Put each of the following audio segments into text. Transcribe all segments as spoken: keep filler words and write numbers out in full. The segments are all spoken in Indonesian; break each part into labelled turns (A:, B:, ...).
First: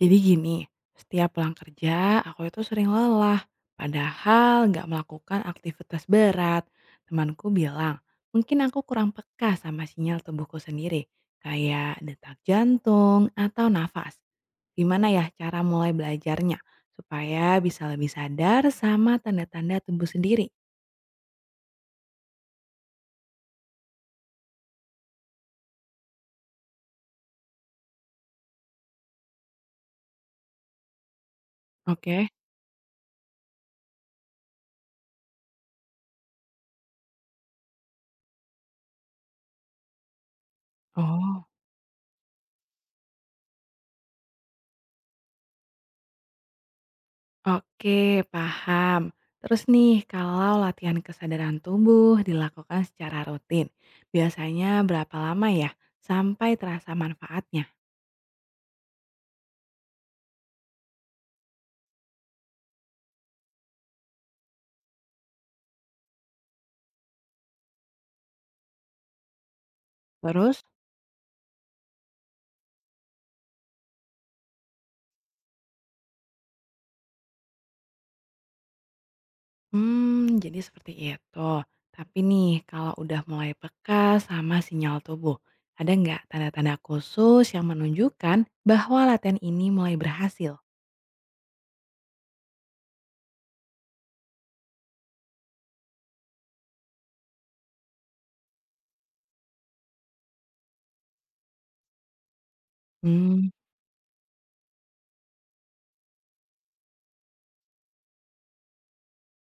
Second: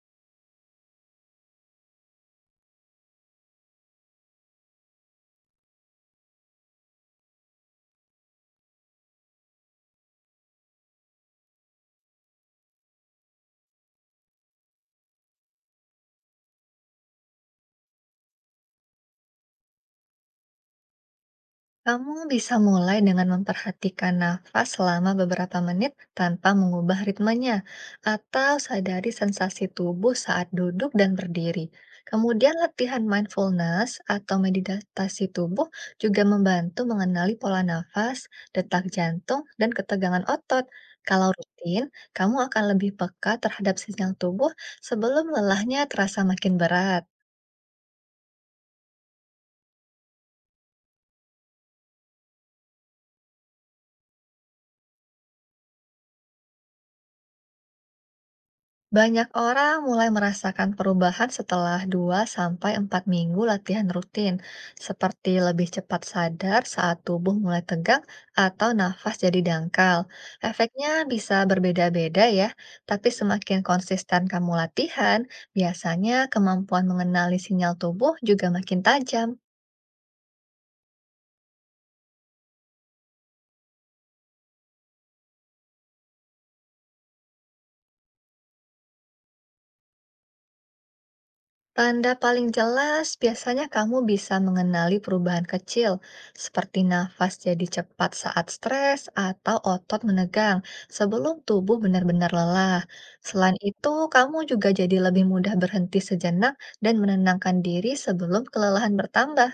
A: Jadi gini, setiap pulang kerja aku itu sering lelah, padahal nggak melakukan aktivitas berat. Temanku bilang, mungkin aku kurang peka sama sinyal tubuhku sendiri, kayak detak jantung atau nafas. Gimana ya cara mulai belajarnya, supaya bisa lebih sadar sama tanda-tanda tubuh sendiri?
B: Kamu bisa mulai dengan memperhatikan nafas selama beberapa menit tanpa mengubah ritmenya, atau sadari sensasi tubuh saat duduk dan berdiri.
A: Oke,
B: Kemudian latihan mindfulness atau meditasi tubuh juga membantu mengenali pola nafas, detak jantung, dan ketegangan otot. Kalau
A: oh.
B: rutin, kamu akan lebih peka terhadap sinyal tubuh sebelum lelahnya terasa makin berat.
A: Oke, paham. Terus nih, kalau latihan kesadaran tubuh dilakukan secara rutin, biasanya berapa lama ya sampai terasa manfaatnya?
B: Banyak orang mulai merasakan perubahan setelah dua sampai empat minggu latihan rutin, seperti lebih cepat sadar saat tubuh mulai tegang atau nafas jadi dangkal.
A: Terus,
B: Efeknya bisa berbeda-beda ya, tapi semakin konsisten kamu latihan, biasanya kemampuan mengenali sinyal tubuh juga makin tajam.
A: hmm, jadi seperti itu. Tapi nih, kalau udah mulai peka sama sinyal tubuh, ada nggak tanda-tanda khusus yang menunjukkan bahwa latihan ini mulai berhasil?
B: Tanda paling jelas biasanya kamu bisa mengenali perubahan kecil, seperti nafas jadi cepat saat stres atau otot menegang sebelum tubuh benar-benar lelah.
A: Hmm.
B: Selain itu, kamu juga jadi lebih mudah berhenti sejenak dan menenangkan diri sebelum kelelahan bertambah.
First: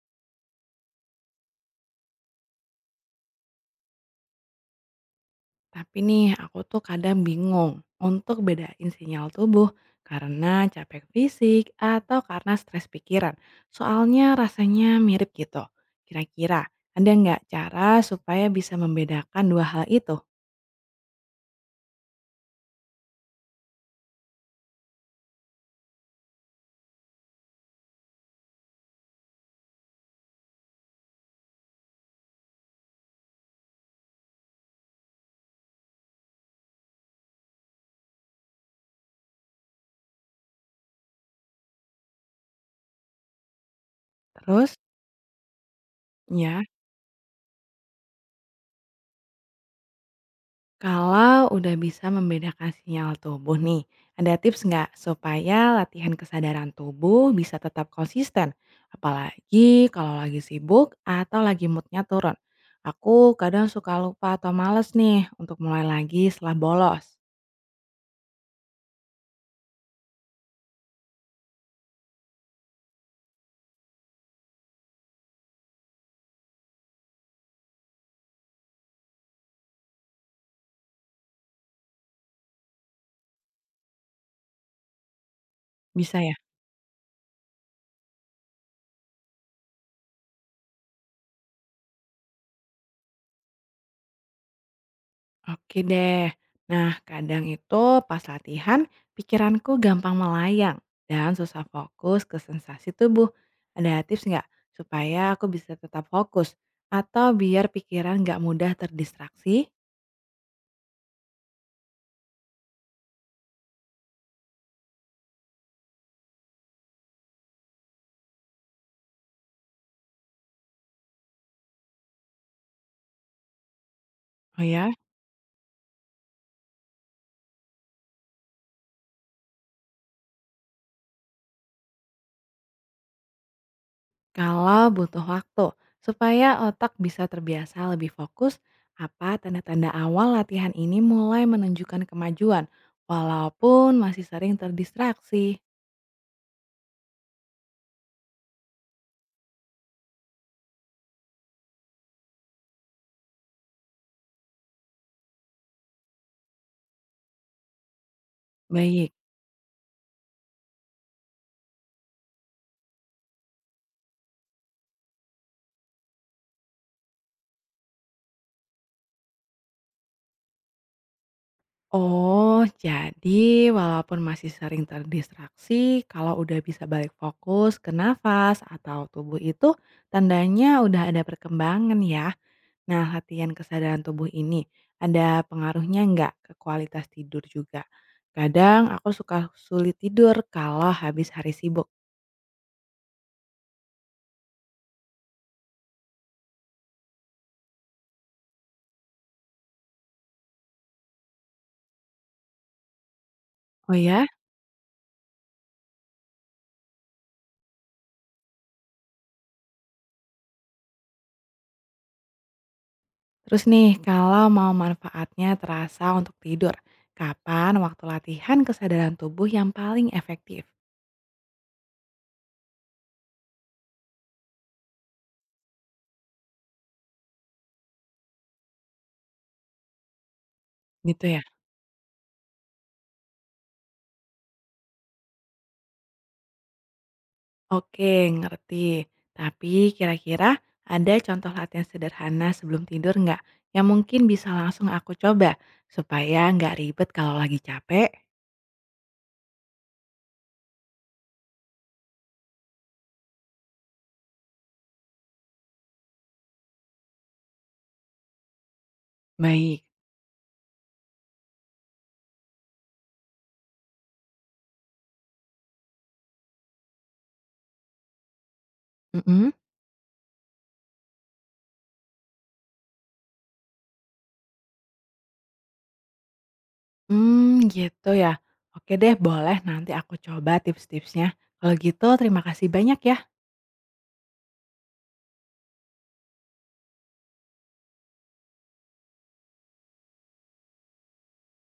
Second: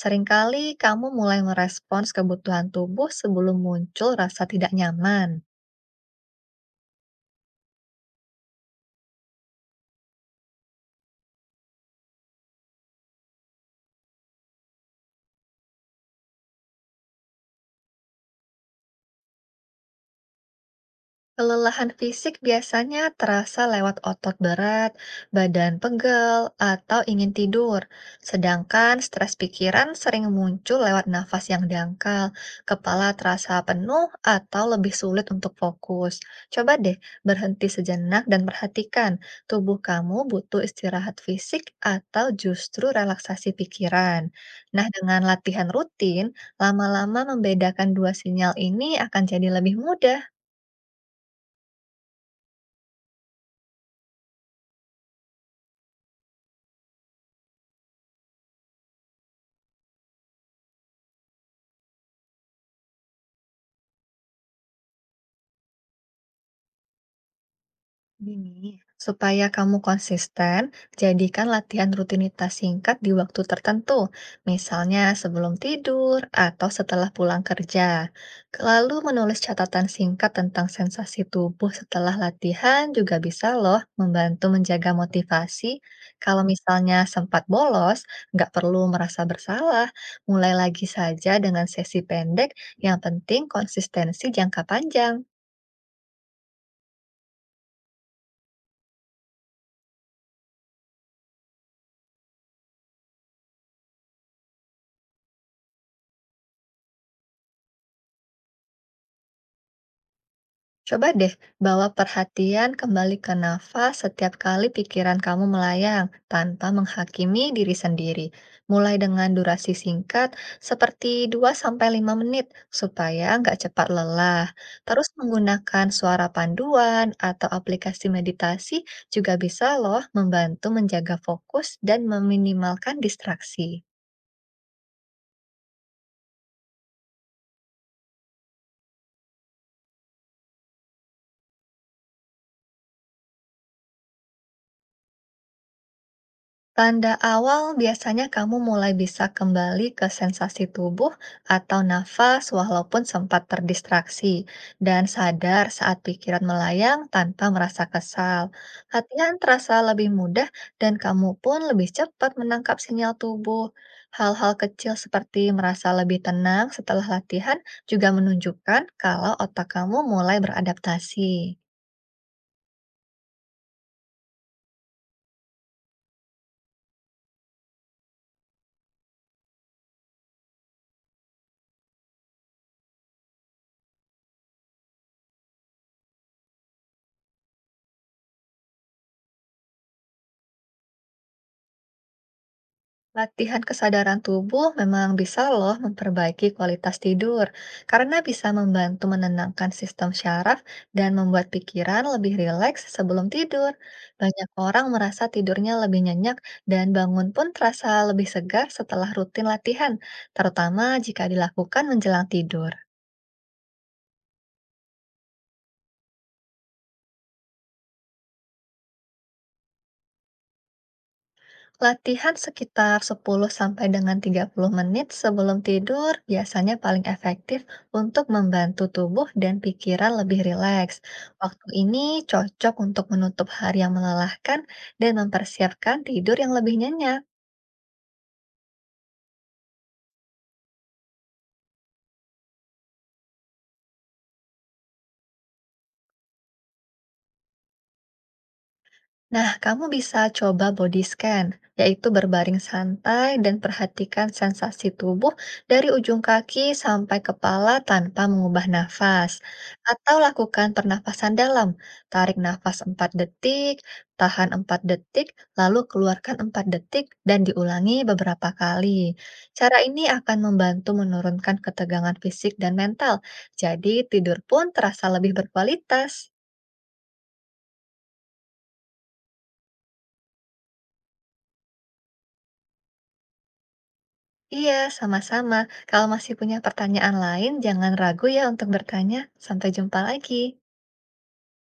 B: Seringkali kamu mulai merespons kebutuhan tubuh sebelum muncul rasa tidak nyaman.
A: Tapi nih, aku tuh kadang bingung untuk bedain sinyal tubuh karena capek fisik atau karena stres pikiran. Soalnya rasanya mirip gitu. Kira-kira ada nggak cara supaya bisa membedakan dua hal itu?
B: Kelelahan fisik biasanya terasa lewat otot berat, badan pegel, atau ingin tidur. Sedangkan stres pikiran sering muncul lewat nafas yang dangkal, kepala terasa penuh, atau lebih sulit untuk fokus. Coba deh berhenti sejenak dan perhatikan, tubuh kamu butuh istirahat fisik atau justru relaksasi pikiran.
A: Terus,
B: Nah, dengan latihan rutin,
A: ya.
B: lama-lama membedakan dua sinyal ini akan jadi lebih mudah.
A: Kalau udah bisa membedakan sinyal tubuh nih, ada tips nggak supaya latihan kesadaran tubuh bisa tetap konsisten? Apalagi kalau lagi sibuk atau lagi moodnya turun. Aku kadang suka lupa atau males nih untuk mulai lagi setelah bolos.
B: Gini, supaya kamu konsisten, jadikan latihan rutinitas singkat di waktu tertentu, misalnya sebelum tidur atau setelah pulang kerja. Lalu menulis catatan singkat tentang sensasi tubuh setelah latihan juga bisa loh membantu menjaga motivasi.
A: Bisa ya?
B: Kalau misalnya sempat bolos, nggak perlu merasa bersalah, mulai lagi saja dengan sesi pendek, yang penting konsistensi jangka panjang.
A: Oke deh. Nah, kadang itu pas latihan, pikiranku gampang melayang dan susah fokus ke sensasi tubuh. Ada tips nggak supaya aku bisa tetap fokus atau biar pikiran nggak mudah terdistraksi?
B: Coba deh bawa perhatian kembali ke nafas setiap kali pikiran kamu melayang tanpa menghakimi diri sendiri. Mulai dengan durasi singkat seperti dua sampai lima menit supaya nggak cepat lelah.
A: Oh ya,
B: Terus menggunakan suara panduan atau aplikasi meditasi juga bisa loh membantu menjaga fokus dan meminimalkan distraksi.
A: kalau butuh waktu supaya otak bisa terbiasa lebih fokus, apa tanda-tanda awal latihan ini mulai menunjukkan kemajuan walaupun masih sering terdistraksi?
B: Tanda awal biasanya kamu mulai bisa kembali ke sensasi tubuh atau nafas walaupun sempat terdistraksi, dan sadar saat pikiran melayang tanpa merasa kesal.
A: Baik.
B: Latihan terasa lebih mudah dan kamu pun lebih cepat menangkap sinyal tubuh. Hal-hal kecil seperti merasa lebih tenang setelah latihan juga menunjukkan kalau otak kamu mulai beradaptasi.
A: Oh, jadi walaupun masih sering terdistraksi, kalau udah bisa balik fokus ke nafas atau tubuh itu, tandanya udah ada perkembangan ya. Nah, latihan kesadaran tubuh ini ada pengaruhnya nggak ke kualitas tidur juga? Kadang aku suka sulit tidur kalau habis hari sibuk.
B: Latihan kesadaran tubuh memang bisa loh memperbaiki kualitas tidur, karena bisa membantu menenangkan sistem syaraf dan membuat pikiran lebih rileks sebelum tidur.
A: Oh ya,
B: Banyak orang merasa tidurnya lebih nyenyak dan bangun pun terasa lebih segar setelah rutin latihan, terutama jika dilakukan menjelang tidur.
A: terus nih kalau mau manfaatnya terasa untuk tidur, kapan waktu latihan kesadaran tubuh yang paling efektif?
B: Latihan sekitar sepuluh sampai dengan tiga puluh menit sebelum tidur biasanya paling efektif untuk membantu tubuh dan pikiran lebih rileks.
A: Gitu ya.
B: Waktu ini cocok untuk menutup hari yang melelahkan dan mempersiapkan tidur yang lebih nyenyak.
A: Oke, ngerti. Tapi kira-kira ada contoh latihan sederhana sebelum tidur nggak? Yang mungkin bisa langsung aku coba supaya nggak ribet kalau lagi capek.
B: Nah, kamu bisa coba body scan, yaitu berbaring santai dan perhatikan sensasi tubuh dari ujung kaki sampai kepala tanpa mengubah nafas.
A: Baik,
B: Atau lakukan pernafasan dalam, tarik nafas empat detik, tahan empat detik, lalu keluarkan empat detik dan diulangi beberapa kali.
A: mm
B: Cara ini akan membantu menurunkan ketegangan fisik dan mental, jadi tidur pun terasa lebih berkualitas.
A: hmm, gitu ya. Oke deh, boleh nanti aku coba tips-tipsnya. Kalau gitu, terima kasih banyak ya.
B: Iya, sama-sama. Kalau masih punya pertanyaan lain, jangan ragu ya untuk bertanya. Sampai jumpa lagi.